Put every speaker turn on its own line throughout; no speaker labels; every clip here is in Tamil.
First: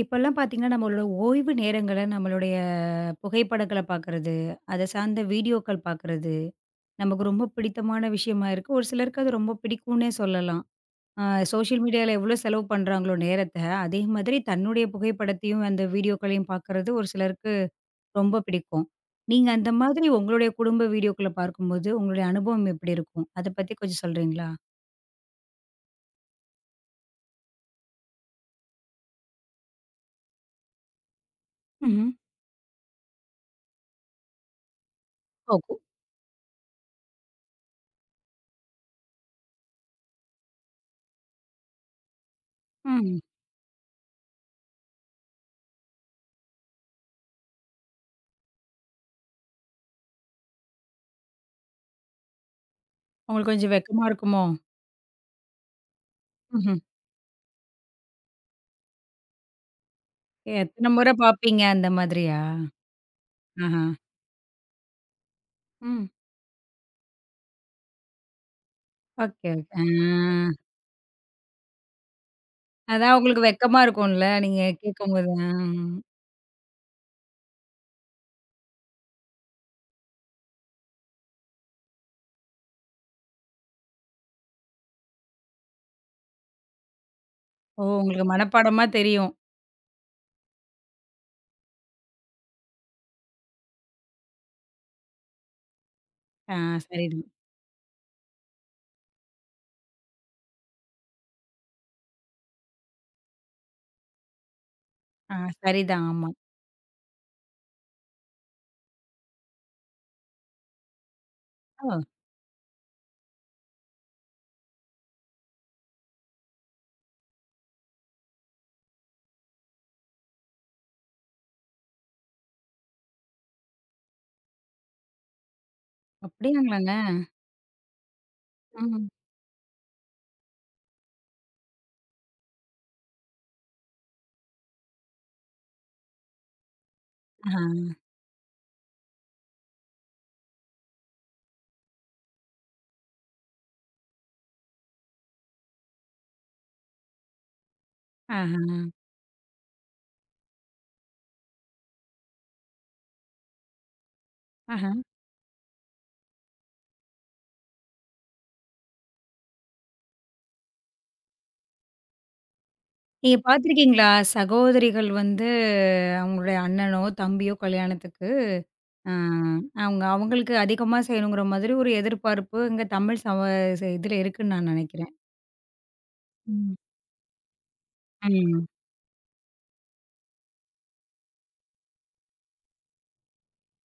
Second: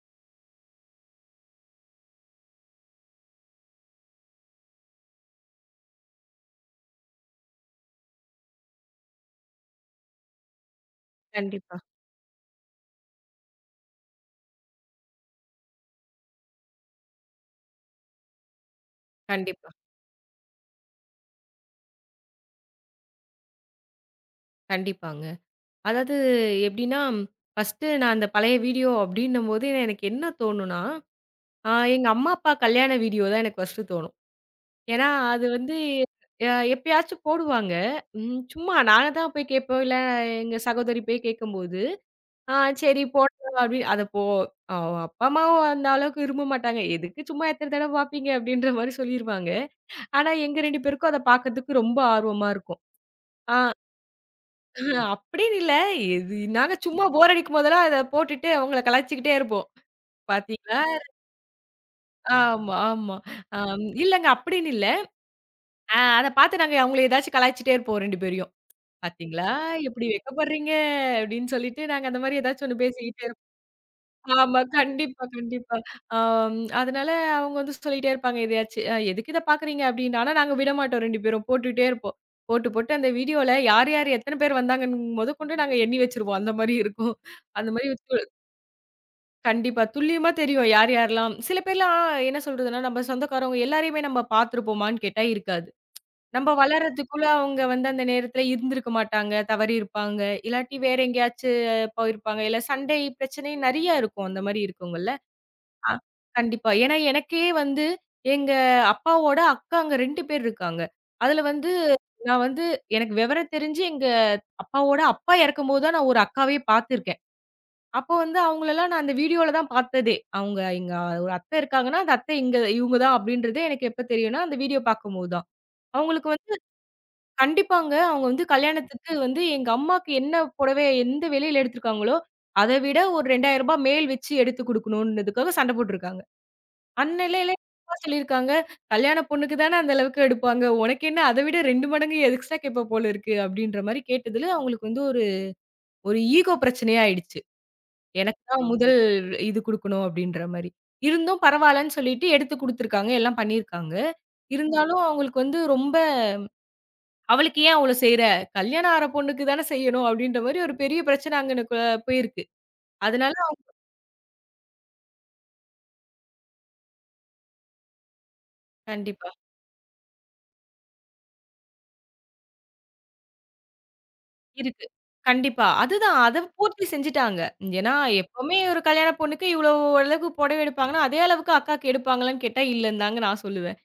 இப்பல்லாம் பார்த்தீங்கன்னா, நம்மளோட ஓய்வு நேரங்கள்ல நம்மளுடைய புகைப்படங்கள பார்க்கறது, அத சார்ந்த வீடியோக்கள் பார்க்கறது, நமக்கு ரொம்ப பிடித்தமான விஷயமா இருக்கு. ஒரு சிலருக்கு அது ரொம்ப பிடிக்கும்னே சொல்லலாம். அ
கண்டிப்பா,
சோஷியல் மீடியால எவ்வளோ செலவு பண்றாங்களோ நேரத்த, அதே மாதிரி தன்னுடைய புகைப்படத்தையும், அந்த வீடியோக்களையும் பார்க்கறது ஒரு சிலருக்கு ரொம்ப பிடிக்கும். நீங்க அந்த
கண்டிப்பா,
மாதிரி உங்களுடைய குடும்ப வீடியோக்கள பார்க்கும்போது, உங்களுடைய அனுபவம் எப்படி இருக்கும்? அத பத்தி கொஞ்சம் சொல்றீங்களா?
கண்டிப்பாங்க. அதாவது எப்படின்னா, ஃபர்ஸ்ட்டு நான் அந்த பழைய வீடியோ அப்படின்னும்போது, எனக்கு என்ன தோணும்னா,
ம்ஹ்ம்.
எங்க அம்மா, அப்பா கல்யாண வீடியோ தான் எனக்கு ஃபர்ஸ்ட்டு தோணும். ஏன்னா, அது
ஓ!
வந்து எப்பயாச்சும் போடுவாங்க. சும்மா நாங்க தான் போய் கேட்போம். இல்ல எங்க சகோதரி போய் கேட்கும்போது, "ஆ சரி
ம்.
போடலாம்" அப்படி அத போ அ அப்பா, அம்மாவும் அந்த அளவுக்கு விரும்ப மாட்டாங்க. "எதுக்கு சும்மா எத்தன தடவ பார்ப்பீங்க?" அப்படின்ற மாரி சொல்லிருவாங்க. ஆனா, எங்க 2 பேருக்கும் அத பார்க்கறதுக்கு ரொம்ப ஆர்வமா இருக்கும்.
உங்களுக்கு
ஆ
கொஞ்சம் வெட்கமா இருக்குமோ?
அப்படின்னு இல்ல. இது நாங்க சும்மா போர் அடிக்கும் போதெல்லாம் அத போட்டுட்டு அவங்கள கலாய்ச்சுக்கிட்டே இருப்போம்.
ஏ,
பார்த்தீங்களா?
எத்தன முறை பார்ப்பீங்க அந்த மாதிரியா?
ஆமா, ஆமா.
ஆஹா.
இல்லங்க அப்படின்னு இல்ல.
ம்.
அத பார்த்து நாங்க அவங்கள ஏதாச்சும் கலாய்ச்சுட்டே இருப்போம் 2 பேரையும்.
ஓகே,
பார்த்தீங்களா?
ஓகே. ஆ.
எப்படி வெட்கப்படுறீங்க? அப்படின்னு சொல்லிட்டு நாங்க அந்த மாரி ஏதாச்சும் ஒண்ணு
அதான்
பேசிக்கிட்டே இருப்போம்.
உங்களுக்கு வெட்கமா இருக்கும்ல, நீங்க
ஆமா. கண்டிப்பா,
கேட்கும்போது. ஆ.
கண்டிப்பா. அதனால அவங்க வந்து சொல்லிட்டே இருப்பாங்க எதையாச்சு. எதுக்கு இத பார்க்குறீங்க? அப்படின்னு. ஆனா நாங்க விடமாட்டோம் 2 பேரும். போட்டுட்டே இருப்போம். போட்டு, போட்டு அந்த வீடியோல யார், யார் எத்தன பேர் வந்தாங்கன்னு மொதக்கொண்டு நாங்க எண்ணி வச்சுருவோம். அந்த மாரி இருக்கும். அந்த
ஓ!
மாரி வச்சு
உங்களுக்கு மனப்பாடமா தெரியும்.
கண்டிப்பா. துல்லியமா தெரியும் யார் யாரெல்லாம் சில பேர்லாம் என்ன சொல்றதுன்னா, நம்ம சொந்தக்காரவங்க எல்லாரையுமே நம்ம பார்த்துருப்போமான்னு கேட்டா இருக்காது. நம்ம
ஆ,
வளர்றதுக்குள்ள
சரிதான்.
அவங்க வந்து அந்த நேரத்துல இருந்திருக்க மாட்டாங்க, தவறியிருப்பாங்க. இல்லாட்டி வேற எங்கேயாச்சு போயிருப்பாங்க. இல்ல சண்டை பிரச்சனை நெறைய இருக்கும். அந்த மாரி இருக்கவங்கள்ல.
ஆ,
அ
சரிதான். ஆமா.
கண்டிப்பா. ஏன்னா எனக்கே வந்து எங்க அப்பாவோட அக்காங்க 2 பேர் இருக்காங்க. அதுல வந்து
ஓ!
நான் வந்து எனக்கு விவரம் தெரிஞ்சு எங்க அப்பாவோட அப்பா இறக்கும்போது தான் நான் ஒரு அக்காவே பார்த்துருக்கேன். அப்போ வந்து அவங்களலாம் நான் அந்த வீடியோல தான் பார்த்ததே. அவங்க எங்க ஒரு அத்தை இருக்காங்கன்னா, அந்த அத்தை இங்க இவங்க தான் அப்படின்றது எனக்கு எப்ப தெரியும்னா, அந்த வீடியோ பார்க்கும்போது தான். அவங்களுக்கு வந்து
அப்படியாங்களாங்க?
கண்டிப்பாங்க அவங்க வந்து
ம்.
கல்யாணத்துக்கு வந்து எங்க அம்மாக்கு என்ன புடவை எந்த விலையில எடுத்திருக்காங்களோ, அத விட ஒரு ரூ. 2000 மேல் வச்சு எடுத்து குடுக்கணும்ன்றதுக்காக சண்டை போட்டுருக்காங்க. அன்னையிலே
ஆஹா,
அப்பா சொல்லியிருக்காங்க, "கல்யாண பொண்ணுக்கு தானே அந்த அளவுக்கு எடுப்பாங்க. உனக்கு என்ன அத விட 2 மடங்கு எக்ஸ்ட்ரா கேட்ப போல இருக்கு." அப்படின்ற மாரி கேட்டதுல அவங்களுக்கு வந்து ஒரு ஒரு ஈகோ பிரச்சனையா ஆயிடுச்சு. எனக்கு
ஆஹா,
தான் முதல் இது குடுக்கணும் அப்டின்ற மாரி. இருந்தும் பரவால்லன்னு சொல்லிட்டு எடுத்து குடுத்துருக்காங்க. எல்லாம் பண்ணியிருக்காங்க.
ஆஹா.
இருந்தாலும் அவங்களுக்கு வந்து ரொம்ப "அவளுக்கு ஏன் அவ்ளோ செய்ற? கல்யாணம் ஆற பொண்ணுக்கு தான செய்யணும்" அப்டின்ற மாரி ஒரு பெரிய பிரச்சனை அங்கனக்குள்ள போயிருக்கு. அதனால
நீங்க பார்த்துருக்கீங்களா? சகோதரிகள் வந்து அவங்களுடைய அண்ணனோ, தம்பியோ கல்யாணத்துக்கு ஆ
கண்டிப்பா.
அவங்க அவங்களுக்கு அதிகமா செய்யணுங்கிற மாதிரி ஒரு எதிர்பார்ப்பு இங்க தமிழ் சம ச இதுல இருக்குன்னு நான்
இருக்கு.
நெனைக்கிறேன்.
கண்டிப்பா. அதுதான். அத
ம்.
பூர்த்தி செஞ்சுட்டாங்க. ஏன்னா எப்பவுமே
ம்.
ஒரு கல்யாண பொண்ணுக்கு இவ்வளோ அளவுக்கு புடவை எடுப்பாங்கன்னா, அதே அளவுக்கு அக்காக்கு எடுப்பாங்களான்னு கேட்டா இல்லன்னு தாங்க நான் சொல்லுவேன்.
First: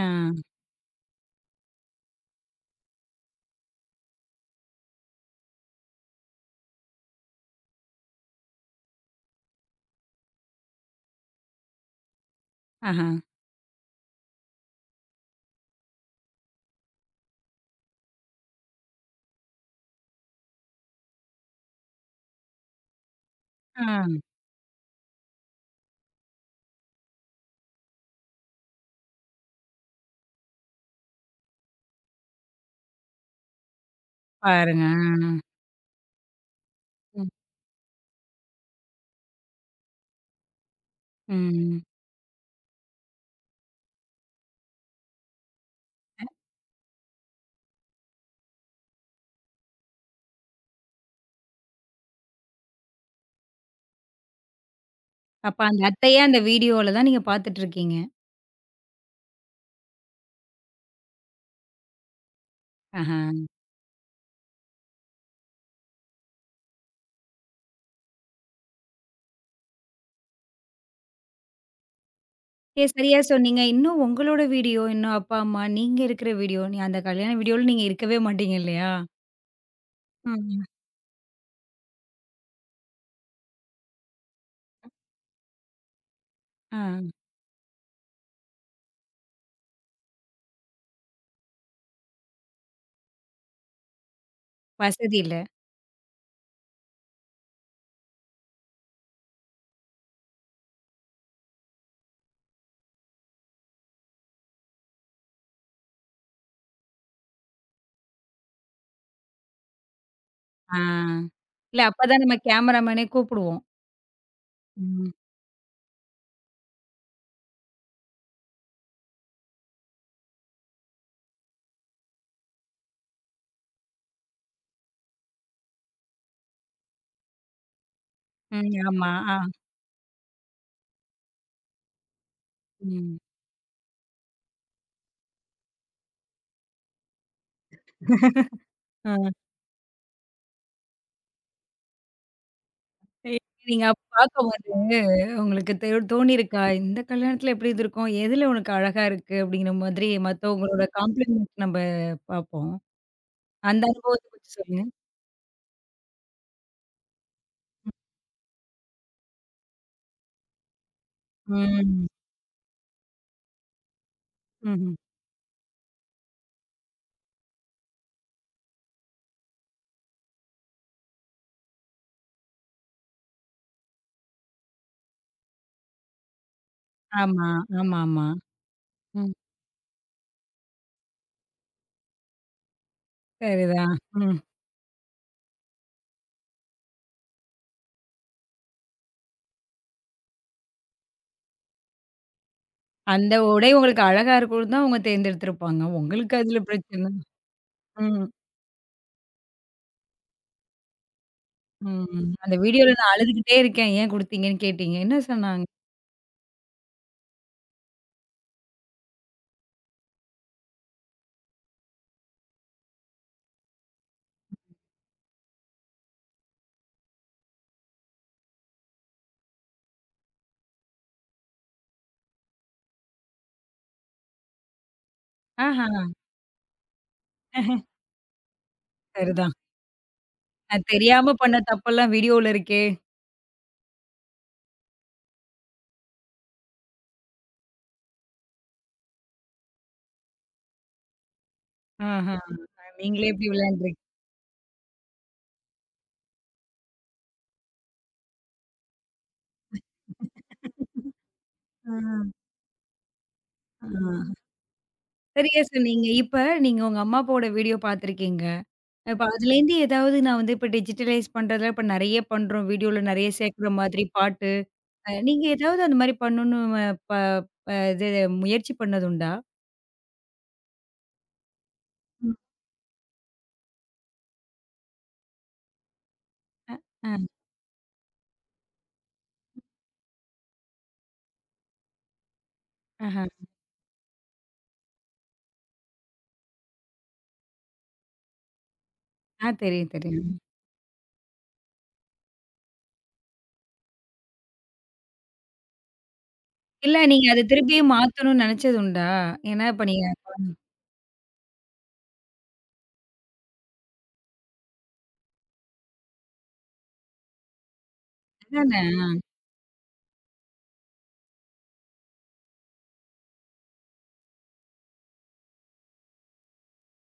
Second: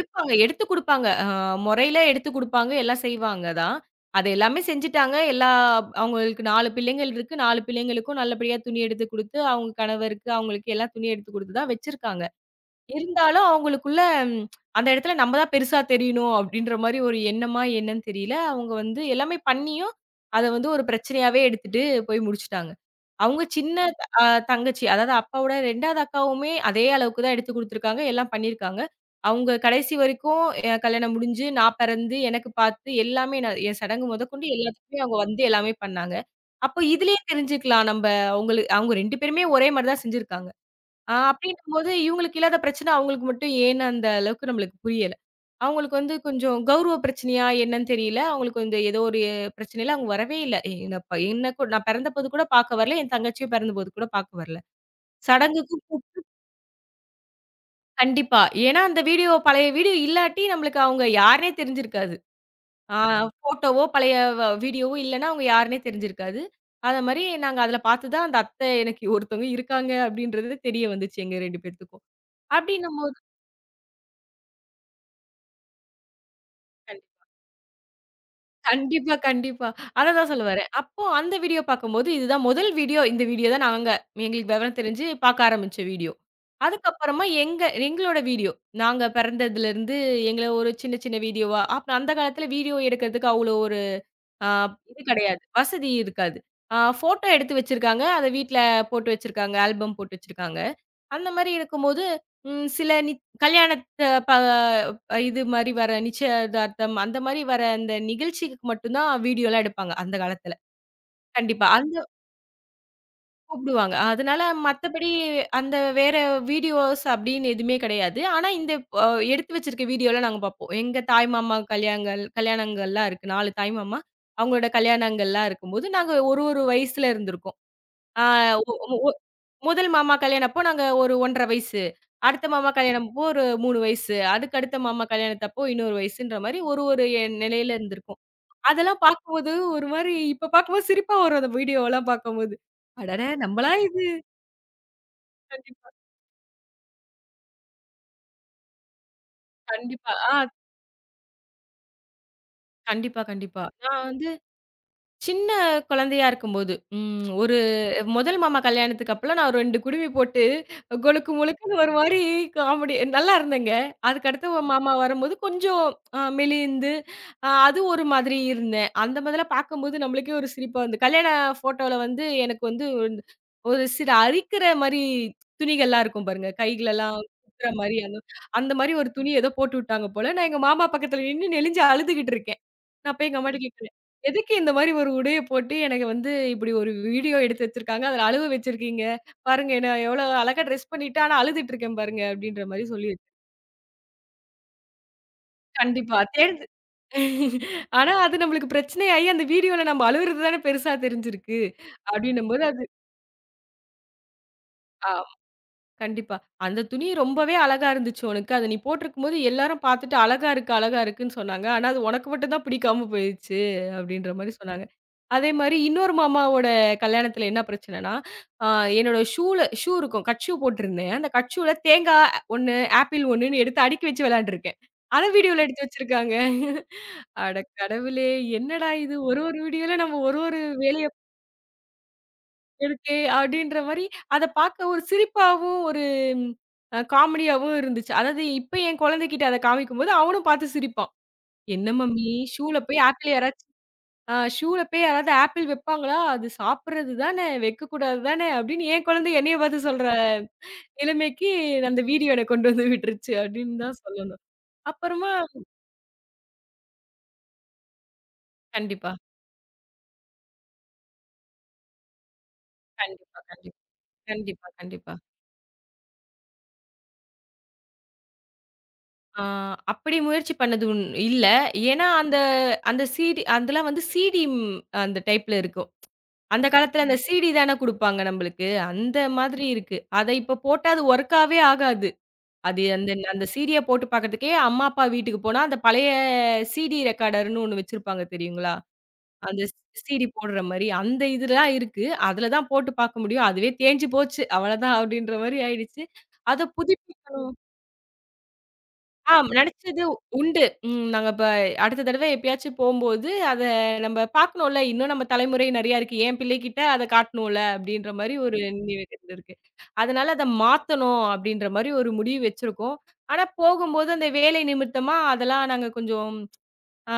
ஆ.
எடுத்து குடுப்பாங்க. மொறையில எடுத்து குடுப்பாங்க. எல்லாம் செய்வாங்க தான். அது எல்லாமே செஞ்சுட்டாங்க. எல்லா அவங்களுக்கு 4 பிள்ளைங்கள் இருக்கு. 4 பிள்ளைங்களுக்கும் நல்லபடியா துணி எடுத்து குடுத்து, அவங்க கணவருக்கு, அவங்களுக்கு எல்லாம் துணி எடுத்து குடுத்து தான் வச்சிருக்காங்க.
ஆஹா.
இருந்தாலும் அவங்களுக்குள்ள ம், அந்த இடத்துல நம்ம தான் பெருசா தெரியணும் அப்படின்ற மாரி ஒரு எண்ணமா என்னன்னு தெரியல. அவங்க வந்து எல்லாமே பண்ணியும், அத வந்து ஒரு பிரச்சனையாவே எடுத்துட்டு போய் முடிச்சுட்டாங்க. அவங்க சின்ன
ஆ,
அ தங்கச்சி, அதாவது அப்பாவோட 2வது அக்காவுமே அதே அளவுக்கு தான் எடுத்து குடுத்துருக்காங்க. எல்லாம் பண்ணியிருக்காங்க. அவங்க கடைசி வரைக்கும் என் கல்யாணம் முடிஞ்சு, நான் பிறந்து, எனக்கு பார்த்து எல்லாமே நான் என் சடங்கு முதற்கொண்டு
பாருங்க.
எல்லாத்துக்குமே அவங்க வந்து எல்லாமே பண்ணாங்க. அப்போ இதுலயே
ஆ. ம்.
தெரிஞ்சுக்கலாம். நம்ப அவங்க 2 பேருமே ஒரே மாரி தான் செஞ்சிருக்காங்க. ஆ
ம்.
அப்படின்னும்போது, இவங்களுக்கு இல்லாத பிரச்சனை அவங்களுக்கு மட்டும் ஏன்னு அந்த அளவுக்கு நம்மளுக்கு புரியல. அவங்களுக்கு வந்து கொஞ்சம் கௌரவ பிரச்சனையா என்னன்னு தெரியல. அவங்களுக்கு வந்து ஏதோ ஒரு பிரச்சனையில அவங்க வரவே இல்ல. என்ன ப என்ன கூ நான் பிறந்தபோது கூட பார்க்க வரல. என் தங்கச்சியும் பிறந்தபோது கூட பார்க்க வரல.
அப்ப அந்த
சடங்குக்கும்
அத்தைய அந்த வீடியோல தான் நீங்க பார்த்துட்டுருக்கீங்க.
கண்டிப்பா. ஏன்னா அந்த வீடியோ பழைய வீடியோ இல்லாட்டி நம்மளுக்கு அவங்க யாருன்னே தெரிஞ்சிருக்காது. ஆ
ஆஹா.
ஃபோட்டோவோ பழைய வீடியோவோ இல்லன்னா அவங்க யாருன்னே தெரிஞ்சிருக்காது. அத மாரி நாங்க அதுல பார்த்து தான் அந்த அத்தை எனக்கு ஒருத்தவங்க இருக்காங்க அப்படின்றது தெரிய வந்துச்சு எங்க 2 பேத்துக்கும்.
ஏ,
அப்படின்னும்போது
சரியா சொன்னீங்க. இன்னும் உங்களோட வீடியோ, இன்னும் அப்பா, அம்மா நீங்க இருக்கிற வீடியோ, நீ அந்த கல்யாண வீடியோல நீங்க இருக்கவே மாட்டீங்க இல்லையா?
கண்டிப்பா, கண்டிப்பா. அததான் சொல்ல
ம்.
வரேன். அப்போ அந்த வீடியோ பார்க்கும்போது, இதுதான் முதல் வீடியோ. இந்த வீடியோ தான் நாங்க எங்களுக்கு விவரம் தெரிஞ்சு பார்க்க ஆரம்பிச்ச வீடியோ.
ஆ.
அதுக்கப்புறமா எங்க எங்களோட வீடியோ. நாங்க பிறந்ததுலருந்து எங்கள ஒரு சின்ன சின்ன வீடியோவா அப்ப அந்த காலத்துல வீடியோ எடுக்கிறதுக்கு அவ்வளோ ஒரு அ இது
வசதி இல்ல.
கிடையாது. வசதி இருக்காது. ஃபோட்டோ எடுத்து வச்சிருக்காங்க. அத வீட்ல போட்டு வச்சிருக்காங்க. ஆல்பம் போட்டு வச்சிருக்காங்க. அந்த மாரி இருக்கும்போது, ம் சில நி கல்யாணத்த ப இது மாரி வர நிச்சயதார்த்தம் அந்த மாரி வர அந்த நிகழ்ச்சிக்கு மட்டும் தான் வீடியோலாம் எடுப்பாங்க, அந்த காலத்துல.
ஆ.
கண்டிப்பா.
இல்ல
அந்த
அப்பதான் நம்ம கேமராமேனே கூப்பிடுவோம்.
கூப்பிடுவாங்க. அதனால மத்தபடி
ம்.
அந்த வேற வீடியோஸ் அப்படின்னு எதுவுமே கிடையாது. ஆனா இந்த அ எடுத்து வச்சிருக்க வீடியோலாம் நாங்க பார்ப்போம். எங்க தாய் மாமா கல்யாணங்கள் கல்யாணங்கள்லாம் இருக்கு. 4 தாய் மாமா. அவங்களோட கல்யாணங்கள்லாம் இருக்கும்போது, நாங்க ஒரு ஒரு வயசுல இருந்திருக்கோம். ஆ
ம். ஆமா. ஆ.
முதல் மாமா கல்யாணம் அப்போ நாங்க ஒரு 1 1/2 வயசு. அடுத்த மாமா கல்யாணம்
ம்.
அப்போ ஒரு 3 வயசு. அதுக்கு அடுத்த மாமா கல்யாணத்தப்போ இன்னொரு வயசுன்ற மாரி ஒரு ஒரு எ நிலையில இருந்திருக்கும். அதெல்லாம்
ஆ.
பார்க்கும்போது ஒரு மாரி இப்ப பார்க்கும்போது சிரிப்பா வரும் அந்த வீடியோவெல்லாம் பார்க்கும்போது. அடடா! நம்மளா
நீங்க அப்ப
இது
பார்க்க உங்களுக்கு
கண்டிப்பா,
தோணியிருக்கா? இந்த கல்யாணத்துல எப்படி இருந்திருக்கும்? எதுல உனக்கு அழகா இருக்கு? அப்படிங்கிற மாதிரி
கண்டிப்பா. ஆ
மத்தவங்களோட காம்ப்ளிமெண்ட் நம்ப பார்ப்போம்.
கண்டிப்பா, கண்டிப்பா.
அந்த
நான்
அனுபவத்த
வந்து
கொஞ்சம் சொல்லுங்க.
சின்ன குழந்தையா இருக்கும்போது, ஒரு முதல் மாமா கல்யாணத்துக்கு அப்பலாம் நான் ஒரு 2 குடுமி போட்டு, கொழுக்கு முழுக்குன்னு ஒரு
ம்.
மாரி காமெடி நல்லா இருந்தேங்க. அதுக்கடுத்து ஒரு மாமா
ம்ஹ்ம்.
வரும்போது கொஞ்சம் மெலிந்து, அது ஒரு மாதிரி இருந்தேன். அந்த மாதிரிலாம் பார்க்கும்போது நம்மளுக்கே ஒரு சிரிப்பா வந்து கல்யாண ஃபோட்டோல வந்து எனக்கு வந்து ஒரு ஒரு சில அரிக்கிற மாரி துணிகள்லாம் இருக்கும் பாருங்க. கைகளெல்லாம்
ஆமா,
குத்துற மாரி அந்த
ஆமாமா.
அந்த மாரி ஒரு
ம்.
துணி ஏதோ போட்டு விட்டாங்க போல. நான் எங்க மாமா பக்கத்துல நின்னு நெளிஞ்சு அழுதுகிட்டு இருக்கேன். நான் போய் எங்க அம்மாட்ட கேட்கிறேன்.
சரிதான். ம்.
"எதுக்கு இந்த மாரி ஒரு உடைய போட்டு எனக்கு வந்து இப்படி ஒரு வீடியோ எடுத்து வச்சிருக்காங்க. அதுல அழுவ வச்சிருக்கீங்க. பாருங்க என்ன எவ்வளோ அழகா ட்ரெஸ் பண்ணிட்டு ஆனா அழுதுட்டு இருக்கேன் பாருங்க" அப்படின்ற மாரி சொல்லியிருக்கேன்.
அந்த உடை உங்களுக்கு அழகா இருக்கும்னு தான் அவங்க தேர்ந்தெடுத்திருப்பாங்க.
கண்டிப்பா.
உங்களுக்கு அதுல
தேடுது
பிரச்சனை.
ஆனா
ம்.
அது நம்மளுக்கு பிரச்சனையாயி அந்த வீடியோல நம்ம அழுவுறது தானே பெருசா தெரிஞ்சிருக்கு.
ம். அந்த
அப்படின்னும்போது அது
வீடியோல நான் அழுதுகிட்டே இருக்கேன். ஏன் குடுத்தீங்கன்னு கேட்டீங்க.
ஆ.
என்ன சொன்னாங்க?
கண்டிப்பா. அந்த துணி ரொம்பவே அழகா இருந்துச்சு உனக்கு. அத நீ போட்டிருக்கும்போது எல்லாரும் பார்த்துட்டு "அழகா இருக்கு, அழகா இருக்குன்னு" சொன்னாங்க. ஆனா அது உனக்கு மட்டும் தான் பிடிக்காம போயிருச்சு அப்படின்ற மாரி சொன்னாங்க. அதே மாரி இன்னொரு மாமாவோட கல்யாணத்துல என்ன பிரச்சனைன்னா, அ என்னோட ஷூல இருக்கும். கட் ஷூ போட்டிருந்தேன். அந்த கட் ஷூல தேங்காய் 1, ஆப்பிள் 1ன்னு எடுத்து அடுக்கி வச்சு விளையாண்டுருக்கேன். அத வீடியோல எடுத்து
ஆஹா.
வச்சிருக்காங்க. அட கடவுளே! என்னடா இது ஒரு
சரிதான்.
ஒரு வீடியோல நம்ம ஒரு ஒரு
நான்
வேலைய
தெரியாம பண்ண தப்பெல்லாம் வீடியோல இருக்கே.
இருக்கே அப்படின்ற மாரி, அத பார்க்க ஒரு சிரிப்பாவும், ஒரு காமெடியாவும் இருந்துச்சு. அதாவது இப்ப என் குழந்தைகிட்ட அத காமிக்கும்போது, அவனும் பார்த்து சிரிப்பான். "என்ன மம்மி
ஆஹா.
ஷூல போய்
நீங்களே
ஆப்பிள்
இப்படி
யாராச்சும் ஆ ஷூல போய் யாராவது ஆப்பிள் வைப்பாங்களா? அது சாப்பிடுறது தானே, வைக்கக்கூடாது தானே" அப்படின்னு என் குழந்தை என்னைய பார்த்து சொல்ற நிலைமைக்கு
ஆ.
அந்த வீடியோ என்ன கொண்டு வந்து விட்டுருச்சு அப்படின்னு
ஆ.
தான் சொல்லணும். அப்புறமா
சரியா சொன்னீங்க. இப்ப நீங்க உங்க அம்மா அப்பாவோட வீடியோ பார்த்துருக்கீங்க.
கண்டிப்பா,
இப்ப அதுலேருந்து ஏதாவது நான் வந்து இப்ப டிஜிட்டலைஸ் பண்றதுல இப்ப நெறைய பண்றோம். வீடியோல நெறைய
கண்டிப்பா,
சேர்க்குற
கண்டிப்பா,
மாதிரி பாட்டு.
கண்டிப்பா, கண்டிப்பா.
நீங்க ஏதாவது அந்த மாரி பண்ணணும்னு ப ப இது முயற்சி பண்ணதுண்டா?
ஆ அப்படி முயற்சி பண்ணது உண் இல்ல. ஏன்னா
ம்.
அந்த அந்த சிடி அதெல்லாம் வந்து சிடி ம் அந்த டைப்ல இருக்கும். அந்த
அ,
காலத்துல
அ,
அந்த சிடி தான குடுப்பாங்க நம்பளுக்கு. அந்த மாதிரி இருக்கு. அத இப்ப போட்டா அது ஒர்க்காவே ஆகாது. அது அந்த
ஆஹ.
அந்த சீடிய போட்டு பாக்கறதுக்கே அம்மா, அப்பா வீட்டுக்கு போனா, அந்த பழைய சிடி ரெக்கார்டர்ன்னு ஒண்ணு வச்சிருப்பாங்க தெரியுங்களா?
ஆ,
அந்த
தெரியும்,
சிடி
தெரியும்.
போடுற மாரி. அந்த இதுலாம் இருக்கு. அதுல தான் போட்டு பாக்க முடியும். அதுவே தேஞ்சு போச்சு. அவ்வளதான் அப்படின்ற மாரி ஆயிடுச்சு. அத
இல்ல
புதுப்
நீங்க அத திருப்பியும் மாத்தணும்னு நெனச்சதுண்டா?
ஆம்.
ஏன்னா இப்ப
நடிச்சது
நீங்க
உண்டு. நாங்க இப்ப அடுத்த தடவ எப்பயாச்சும் போம்போது, அத நம்ம பார்க்கணும்ல. இன்னும் நம்ம தலைமுறை நெறையா இருக்கு. என் பிள்ளைகிட்ட அத காட்டணும்ல, அப்படின்ற மாரி ஒரு
அதானே!
நினைவுகள் இருக்கு. அதனால அத மாத்தணும் அப்படின்ற மாரி ஒரு முடிவு வச்சிருக்கோம். ஆனா போகும்போது அந்த வேலை நிமித்தமா அதெல்லாம் நாங்க கொஞ்சம் அ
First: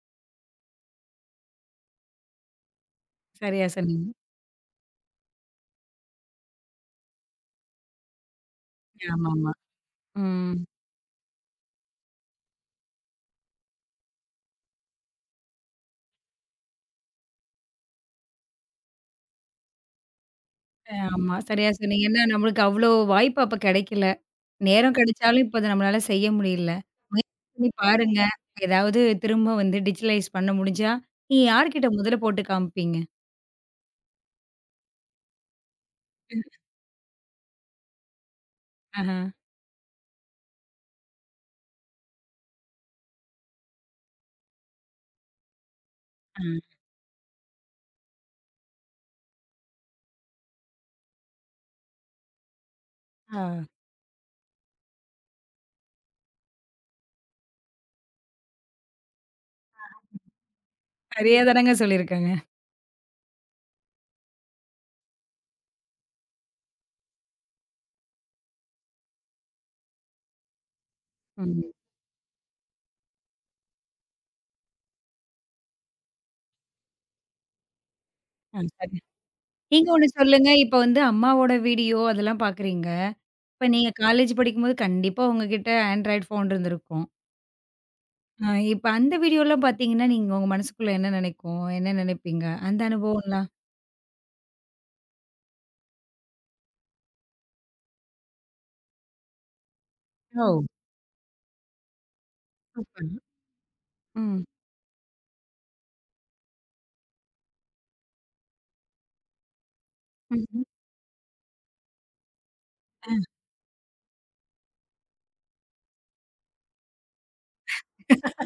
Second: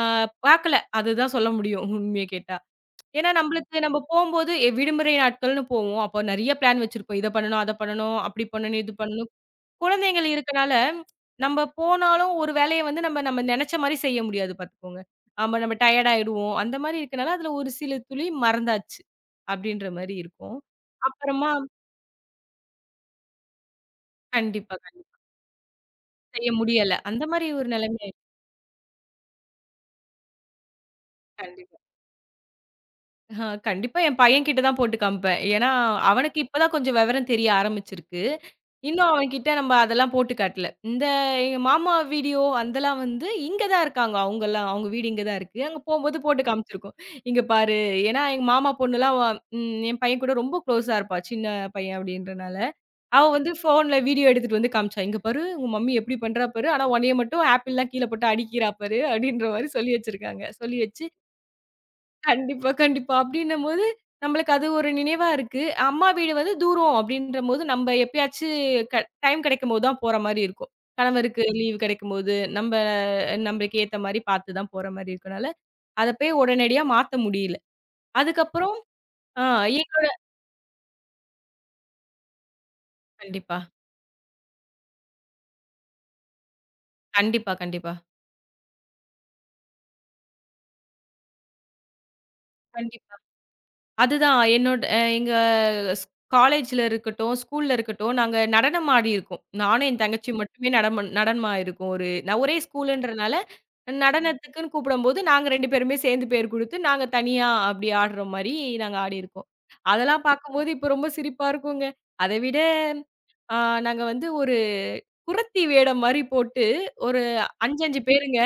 பார்க்கல. அதுதான் சொல்ல முடியும் உண்மைய கேட்டா. ஏன்னா
சரியா
நம்மளுக்கு நம்ம
சொன்னீங்க.
போம்போது விடுமுறை நாட்கள்னு போவோம். அப்போ நெறைய பிளான் வச்சிருப்போம். இத பண்ணணும், அத பண்ணணும், அப்படி பண்ணணும், இது பண்ணணும்.
ஆமாமா.
குழந்தைகள்
ம்.
இருக்கனால, நம்ம போனாலும் ஒரு வேலைய வந்து நம்ம நம்ம நெனச்ச மாரி செய்ய முடியாது பாத்துக்கோங்க. ஆமா நம்ம டயர்ட் ஆயிடுவோம். அந்த மாரி இருக்கனால, அதுல ஒரு சில துளி மறந்தாச்சு. அப்டின்ற மாரி இருக்கும்.
ஆமா.
அப்புறமா
சரியா சொன்னீங்க. ஏன்னா நம்மளுக்கு அவ்ளோ வாய்ப்பு அப்ப கெடைக்கல.
கண்டிப்பா,
நேரம்
கண்
கிடைச்சாலும் இப்ப அத நம்மளால செய்ய
செய்ய
முடியல.
முடியல. அந்த
முயற்சி
மாரி ஒரு
பண்ணி
நெலைமை
பாருங்க. ஏதாவது திரும்ப வந்து டிஜிட்டலைஸ் பண்ண முடிஞ்சா, நீங்க
கண்டிப்பா.
யார்கிட்ட முதல்ல போட்டு காமிப்பீங்க?
கண்டிப்பா என் பையன்கிட்ட தான் போட்டு காமிப்பேன். ஏன்னா, அவனுக்கு இப்ப தான் கொஞ்சம் வெவரம் தெரிய ஆரம்பிச்சிருக்கு. இன்னும்
ஆஹா.
அவன்கிட்ட நம்ம அதெல்லாம் போட்டு காட்டல. இந்த எங்க மாமா வீடியோ அதெல்லாம் வந்து இங்க தான் இருக்காங்க அவங்கலாம். அவங்க வீடு இங்க தான் இருக்கு. அங்க போம்போது போட்டு
ஆ.
காமிச்சிருக்கோம். இங்க பாரு ஏன்னா எங்க மாமா பொண்ணுலாம் வ ம் என் பையன் கூட ரொம்ப க்ளோஸா இருப்பா. சின்ன பையன் அப்படின்றனால. அவ
ஆ.
வந்து ஃபோன்ல வீடியோ எடுத்துட்டு வந்து காமிச்சா. இங்க பாரு உங்க மம்மி எப்படி பண்றா பாரு. ஆனா உன்னைய மட்டும் ஆப்பிள்லாம் கீழ போட்டு அடிக்கிறா பாரு அப்படின்ற மாரி சொல்லி வச்சிருக்காங்க. சொல்லி வச்சு
சரியா தானங்க சொல்லியிருக்காங்க.
கண்டிப்பா, கண்டிப்பா. அப்டின்னம்போது, நம்மளுக்கு அது ஒரு நினைவா இருக்கு. அம்மா வீடு வந்து தூரம் அப்டின்றபோது, நம்ம எப்பயாச்சு க டைம் கிடைக்கும்போது தான் போற மாரி இருக்கும். கணவருக்கு
ம்.
லீவ் கிடைக்கும்போது, நம்மளுக்கு ஏத்த மாரி பார்த்து தான் போற மாரி இருக்கனால, அத போய் உடனடியா மாத்த முடியல.
ஆ,
அதுக்கப்புறம்
சரி.
ஆ
நீங்க ஒண்ணு
எங்களோட
சொல்லுங்க. இப்ப வந்து அம்மாவோட வீடியோ அதெல்லாம் பார்க்குறீங்க.
கண்டிப்பா,
இப்ப நீங்க காலேஜ் படிக்கும்போது கண்டிப்பா உங்ககிட்ட ஆண்ட்ராய்ட் ஃபோன் இருந்திருக்கும்.
கண்டிப்பா, கண்டிப்பா,
அ இப்ப அந்த வீடியோலாம் பார்த்தீங்கன்னா, நீங்க உங்க மனசுக்குள்ள என்ன நினைக்கும்? என்ன நினைப்பீங்க? அந்த
கண்டிப்பா.
அனுபவம்லாம்?
அதுதான். என்னோட அ எங்க ஸ் காலேஜ்ல இருக்கட்டும், ஸ்கூல்ல இருக்கட்டும், நாங்க நடனம் ஆடியிருக்கோம். நானும் என் தங்கச்சி
ஓ!
மட்டுமே நடனம் ஆயிருக்கோம். ஒரு நான் ஒரே
சூப்பர்.
ஸ்கூலுன்றனால,
ம்.
நடனத்துக்குன்னு கூப்பிடும்போது, நாங்க 2 பேருமே சேர்ந்து பேர் குடுத்து, நாங்க தனியா அப்படி ஆடுற மாரி நாங்க ஆடியிருக்கோம். அதெல்லாம்
ம்ஹ்ம்.
பார்க்கும்போது இப்ப ரொம்ப சிரிப்பா இருக்குங்க. அத விட
ஆ.
ஆ நாங்க வந்து ஒரு குறத்தி வேடம் மாரி போட்டு, ஒரு 5, 5 பேருங்க.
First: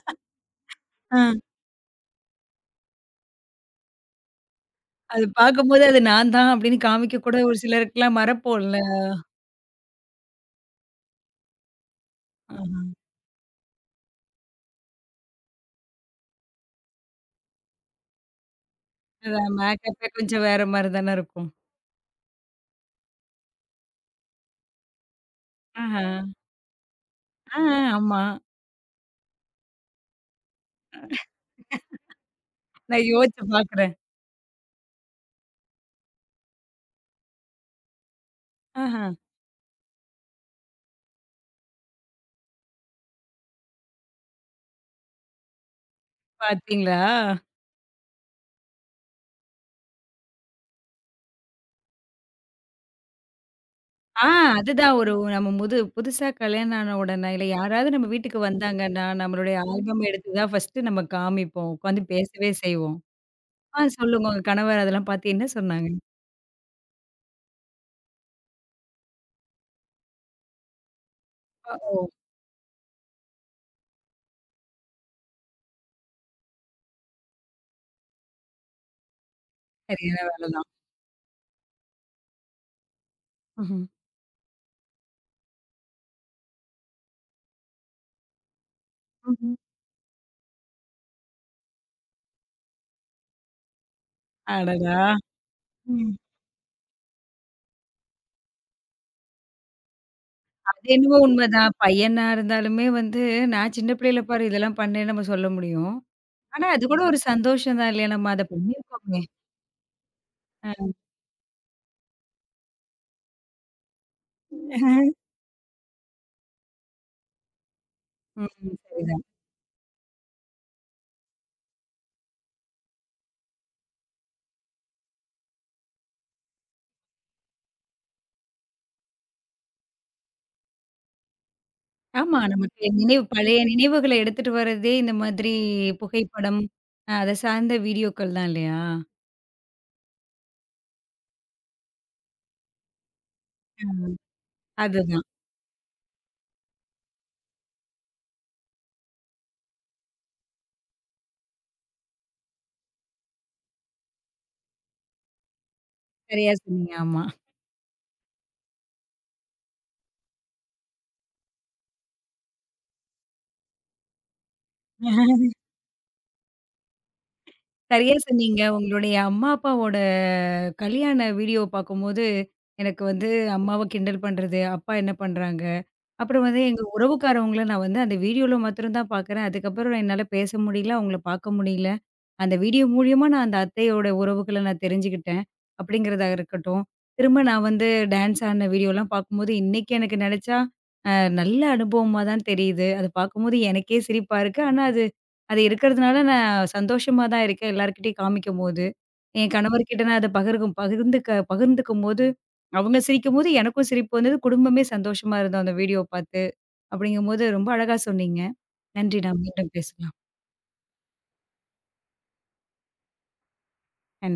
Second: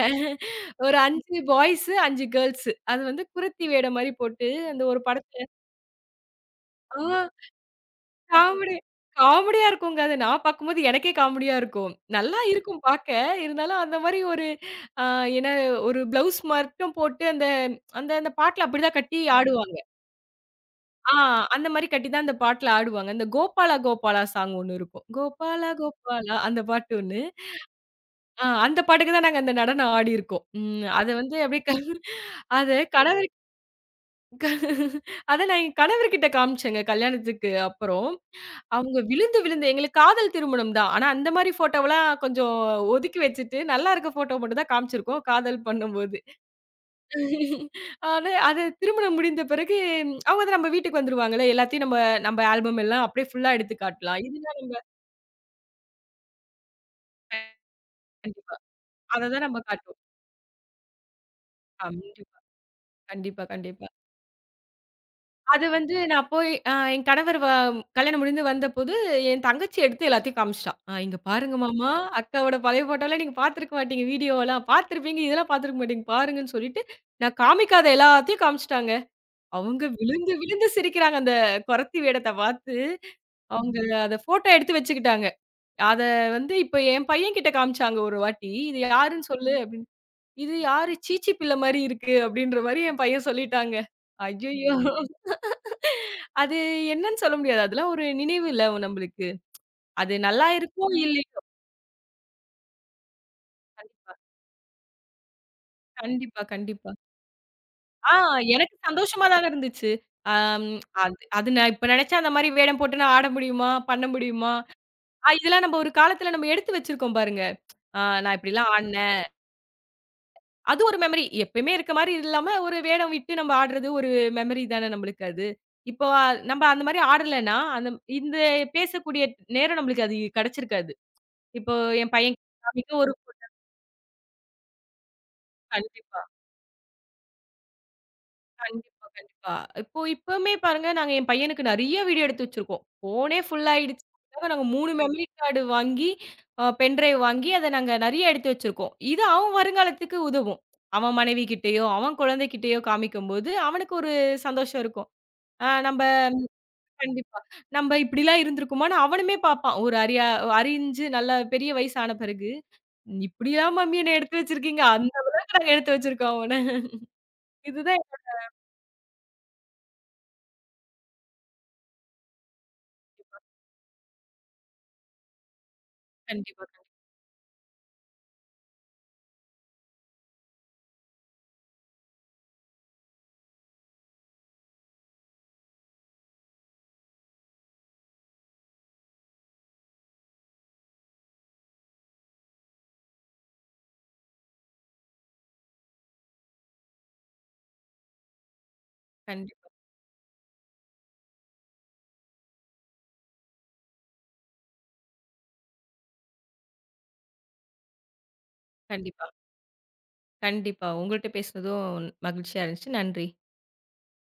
ஒரு
ஆ.
5 பாய்ஸு, 5 கேர்ள்ஸு. அது வந்து குறத்தி வேடம் மாரி போட்டு, அந்த ஒரு
அது
படத்துல
பார்க்கும்போது அது நான் தான் அப்படின்னு காமிக்க
ஆ.
கூட ஒரு சிலருக்குலாம்
காமெடி
மறப்போம்ல.
காமெடியா இருக்குங்க அது. நான் பார்க்கும்போது எனக்கே காமெடியா இருக்கும். நல்லா இருக்கும்
ஆஹா.
பார்க்க. இருந்தாலும் அந்த மாரி ஒரு அ என்ன ஒரு ப்ளவுஸ் மட்டும் போட்டு அந்த அந்த அந்த பாட்டுல அப்படிதான் கட்டி
அதான்
ஆடுவாங்க.
மேக்கப்பே கொஞ்சம் வேற மாரி
ஆ
தானே இருக்கும்.
அந்த மாரி கட்டி தான் அந்த பாட்டுல ஆடுவாங்க. அந்த கோபாலா கோபாலா சாங் ஒண்ணு இருக்கும். கோபாலா
ஆஹா.
கோபாலா அந்த பாட்டு ஒண்ணு.
ஆ, ஆமா.
ஆ அந்த பாட்டுக்கு தான் நாங்க அந்த நடனம் ஆடியிருக்கோம். அத வந்து அப்படியே க அத
நான்
கணவர்
யோசிச்சு பார்க்குறேன்.
க அத நான் என் கணவர்கிட்ட காமிச்சேங்க கல்யாணத்துக்கு அப்புறம். அவங்க
ஆஹா.
விழுந்து, விழுந்து எங்களுக்கு காதல் திருமணம் தான். ஆனா அந்த மாரி ஃபோட்டோவெல்லாம் கொஞ்சம் ஒதுக்கி வச்சுட்டு, நல்லா இருக்க ஃபோட்டோ மட்டும் தான் காமிச்சிருக்கோம், காதல் பண்ணும்போது.
பார்த்தீங்களா?
அது அது திருமணம் முடிந்த பிறகு அவங்க தான் நம்ம வீட்டுக்கு வந்துருவாங்கல்ல. எல்லாத்தையும் நம்ம நம்ம ஆல்பம் எல்லாம் அப்படியே ஃபுல்லா எடுத்து காட்டலாம்.
ஆ
இதுதான்
அதுதான் ஒரு நம்ம புதுசா கல்யாணம் ஆன உடனே இல்ல யாராவது நம்ம வீட்டுக்கு
கண்டிப்பா.
வந்தாங்கன்னா,
அததான்
நம்மளுடைய
நம்ம காட்டுவோம்.
ஆல்பம் எடுத்து தான் ஃபர்ஸ்ட்டு நம்ம காமிப்போம். உட்காந்து
கண்டிப்பா,
பேசவே செய்வோம்.
கண்டிப்பா,
ஆ,
கண்டிப்பா.
சொல்லுங்க உங்க கணவர் அதெல்லாம் பார்த்து என்ன
அது
சொன்னாங்க?
வந்து நான் போய் அ என் கணவர் வ கல்யாணம் முடிந்து வந்தபோது, என் தங்கச்சி எடுத்து எல்லாத்தையும் காமிச்சுட்டா. "அ இங்க பாருங்க
அ
மாமா,
ஓ!
அக்காவோட பழைய ஃபோட்டோலாம் நீங்க பார்த்துருக்க மாட்டீங்க. வீடியோலாம் பார்த்துருப்பீங்க. இதெல்லாம் பார்த்துருக்க மாட்டீங்க. பாருங்கன்னு" சொல்லிட்டு, நான் காமிக்காத எல்லாத்தையும் காமிச்சுட்டாங்க. அவங்க
சரியான
விழுந்து
வேல தான்.
விழுந்து சிரிக்கிறாங்க. அந்த கொறத்தி வேடத்த பார்த்து. அவங்க
ம்ஹ்ம்.
அத ஃபோட்டோ எடுத்து வச்சுக்கிட்டாங்க. அத வந்து இப்ப என் பையன்கிட்ட காமிச்சாங்க ஒரு வாட்டி. "இது யாருன்னு
ம்ஹ்ம்.
சொல்லு." "இது யாரு? சீச்சி பிள்ளை மாரி இருக்கு." அப்படின்ற மாரி என் பையன் சொல்லிட்டாங்க. ஐயய்யோ!
அடடா! ம்.
அது என்னன்னு சொல்ல முடியாது. அதெல்லாம் ஒரு நினைவு இல்ல நம்பளுக்கு. அது நல்லா இருக்கோ!
அது என்னமோ
இல்லையோ!
உண்மதான். பையனா இருந்தாலுமே வந்து, நான்
கண்
சின்ன பிள்ளையில பாரு இதெல்லாம் பண்ணேன்னு நம்ம சொல்ல முடியும்.
கண்டிப்பா,
ஆனா அது
கண்டிப்பா.
கூட ஒரு சந்தோஷம் தான் இல்லையா?
ஆ
நம்ம அத
எனக்கு
பண்ணியிருக்கோமே.
சந்தோஷமா தாங்க இருந்துச்சு. அம்
அ.
அது அது நான் இப்ப நினைச்சா அந்த மாரி வேடம் போட்டு நான் ஆட முடியுமா? பண்ண முடியுமா? ஆ இதெல்லாம் நம்ம ஒரு காலத்துல நம்ம எடுத்து வச்சிருக்கோம் பாருங்க. ஆ நான்
ம்.
இப்படிலாம் ஆடுனேன்.
சரிதான்.
அது ஒரு மெமரி. எப்பயுமே இருக்க மாரி இல்லாம ஒரு வேடம் விட்டு நம்ம ஆடுறது ஒரு மெமரி தானே நம்மளுக்கு அது. இப்போ நம்ம அந்த மாரி ஆடலன்னா, அந்த இந்த பேசக்கூடிய நேரம் நம்மளுக்கு அது கிடைச்சிருக்காது. இப்போ என் பையன்
ஆமா நமக்கு நினைவு பழைய நினைவுகள எடுத்துட்டு வர்றதே இந்த மாதிரி
கண்டிப்பா,
புகைப்படம், அத சார்ந்த வீடியோக்கள் தான் இல்லையா?
கண்டிப்பா, கண்டிப்பா. இப்போ இப்பவுமே பாருங்க, நாங்க என் பையனுக்கு நெறைய வீடியோ எடுத்து வச்சிருக்கோம். ஃபோனே ஃபுல் ஆயிடுச்சு.
ஆமா.
அதுக்காக நாங்க 3 மெமரி
அதுதான்.
கார்டு வாங்கி, பென் டிரைவ் வாங்கி அத நாங்க நெறைய எடுத்து வச்சிருக்கோம். இது அவன் வருங்காலத்துக்கு உதவும். அவன் மனைவிகிட்டயோ, அவன் குழந்தைகிட்டயோ காமிக்கும்போது, அவனுக்கு ஒரு சந்தோஷம் இருக்கும். ஆ நம்ப
சரியா சொன்னீங்க. ஆமா.
கண்டிப்பா. நம்ப இப்படிலாம் இருந்திருக்குமான்னு அவனுமே பாப்பான். ஒரு அறியா அறிஞ்சு நல்ல பெரிய வயசு ஆன பிறகு, "இப்படிலாம் மம்மி என்ன எடுத்து வச்சிருக்கீங்க? அந்த அளவுக்கு நாங்க எடுத்து வச்சிருக்கோம் அவன." இதுதான்
சரியா சொன்னீங்க. உங்களுடைய அம்மா, அப்பாவோட கல்யாண வீடியோ பார்க்கும்போது, எனக்கு வந்து அம்மாவ கிண்டல் பண்றது, அப்பா என்ன பண்றாங்க? அப்புறம் வந்து
கண்டிப்பா,
எங்க உறவுக்காரவங்கள நான் வந்து அந்த வீடியோல மாத்திரம் தான் பார்க்குறேன். அதுக்கப்புறம் என்னால பேச முடியல, அவங்கள பார்க்க முடியல. அந்த வீடியோ மூலியமா நான் அந்த அத்தையோட உறவுகள நான் தெரிஞ்சுக்கிட்டேன். அப்படிங்கிறதா இருக்கட்டும். திரும்ப நான் வந்து டான்ஸ் ஆடின வீடியோலாம் பார்க்கும்போது, இன்னைக்கு எனக்கு நினைச்சா, அ நல்ல அனுபவமா தான் தெரியுது. அது பார்க்கும்போது எனக்கே சிரிப்பா இருக்கு. ஆனா அது அது இருக்கிறதுனால நான் சந்தோஷமா தான் இருக்கேன் எல்லார்கிட்டயும் காமிக்கும்போது. என்
கண்டிப்பா.
கணவர்கிட்ட நான் அத பகிர்க்கும் பகிர்ந்துக்க பகிர்ந்துக்கும்போது, அவங்க சிரிக்கும்போது எனக்கும் சிரிப்பு வந்தது. குடும்பமே சந்தோஷமா இருந்தோம் அந்த வீடியோ பார்த்து. அப்படிங்கும்போது ரொம்ப அழகா சொன்னீங்க. நன்றி.
கண்டிப்பா,
நாம் மீண்டும் பேசலாம்.
கண்டிப்பா. உங்கள்ட்ட பேசுனதும் மகிழ்ச்சியா இருந்துச்சு. நன்றி.
நன்றி.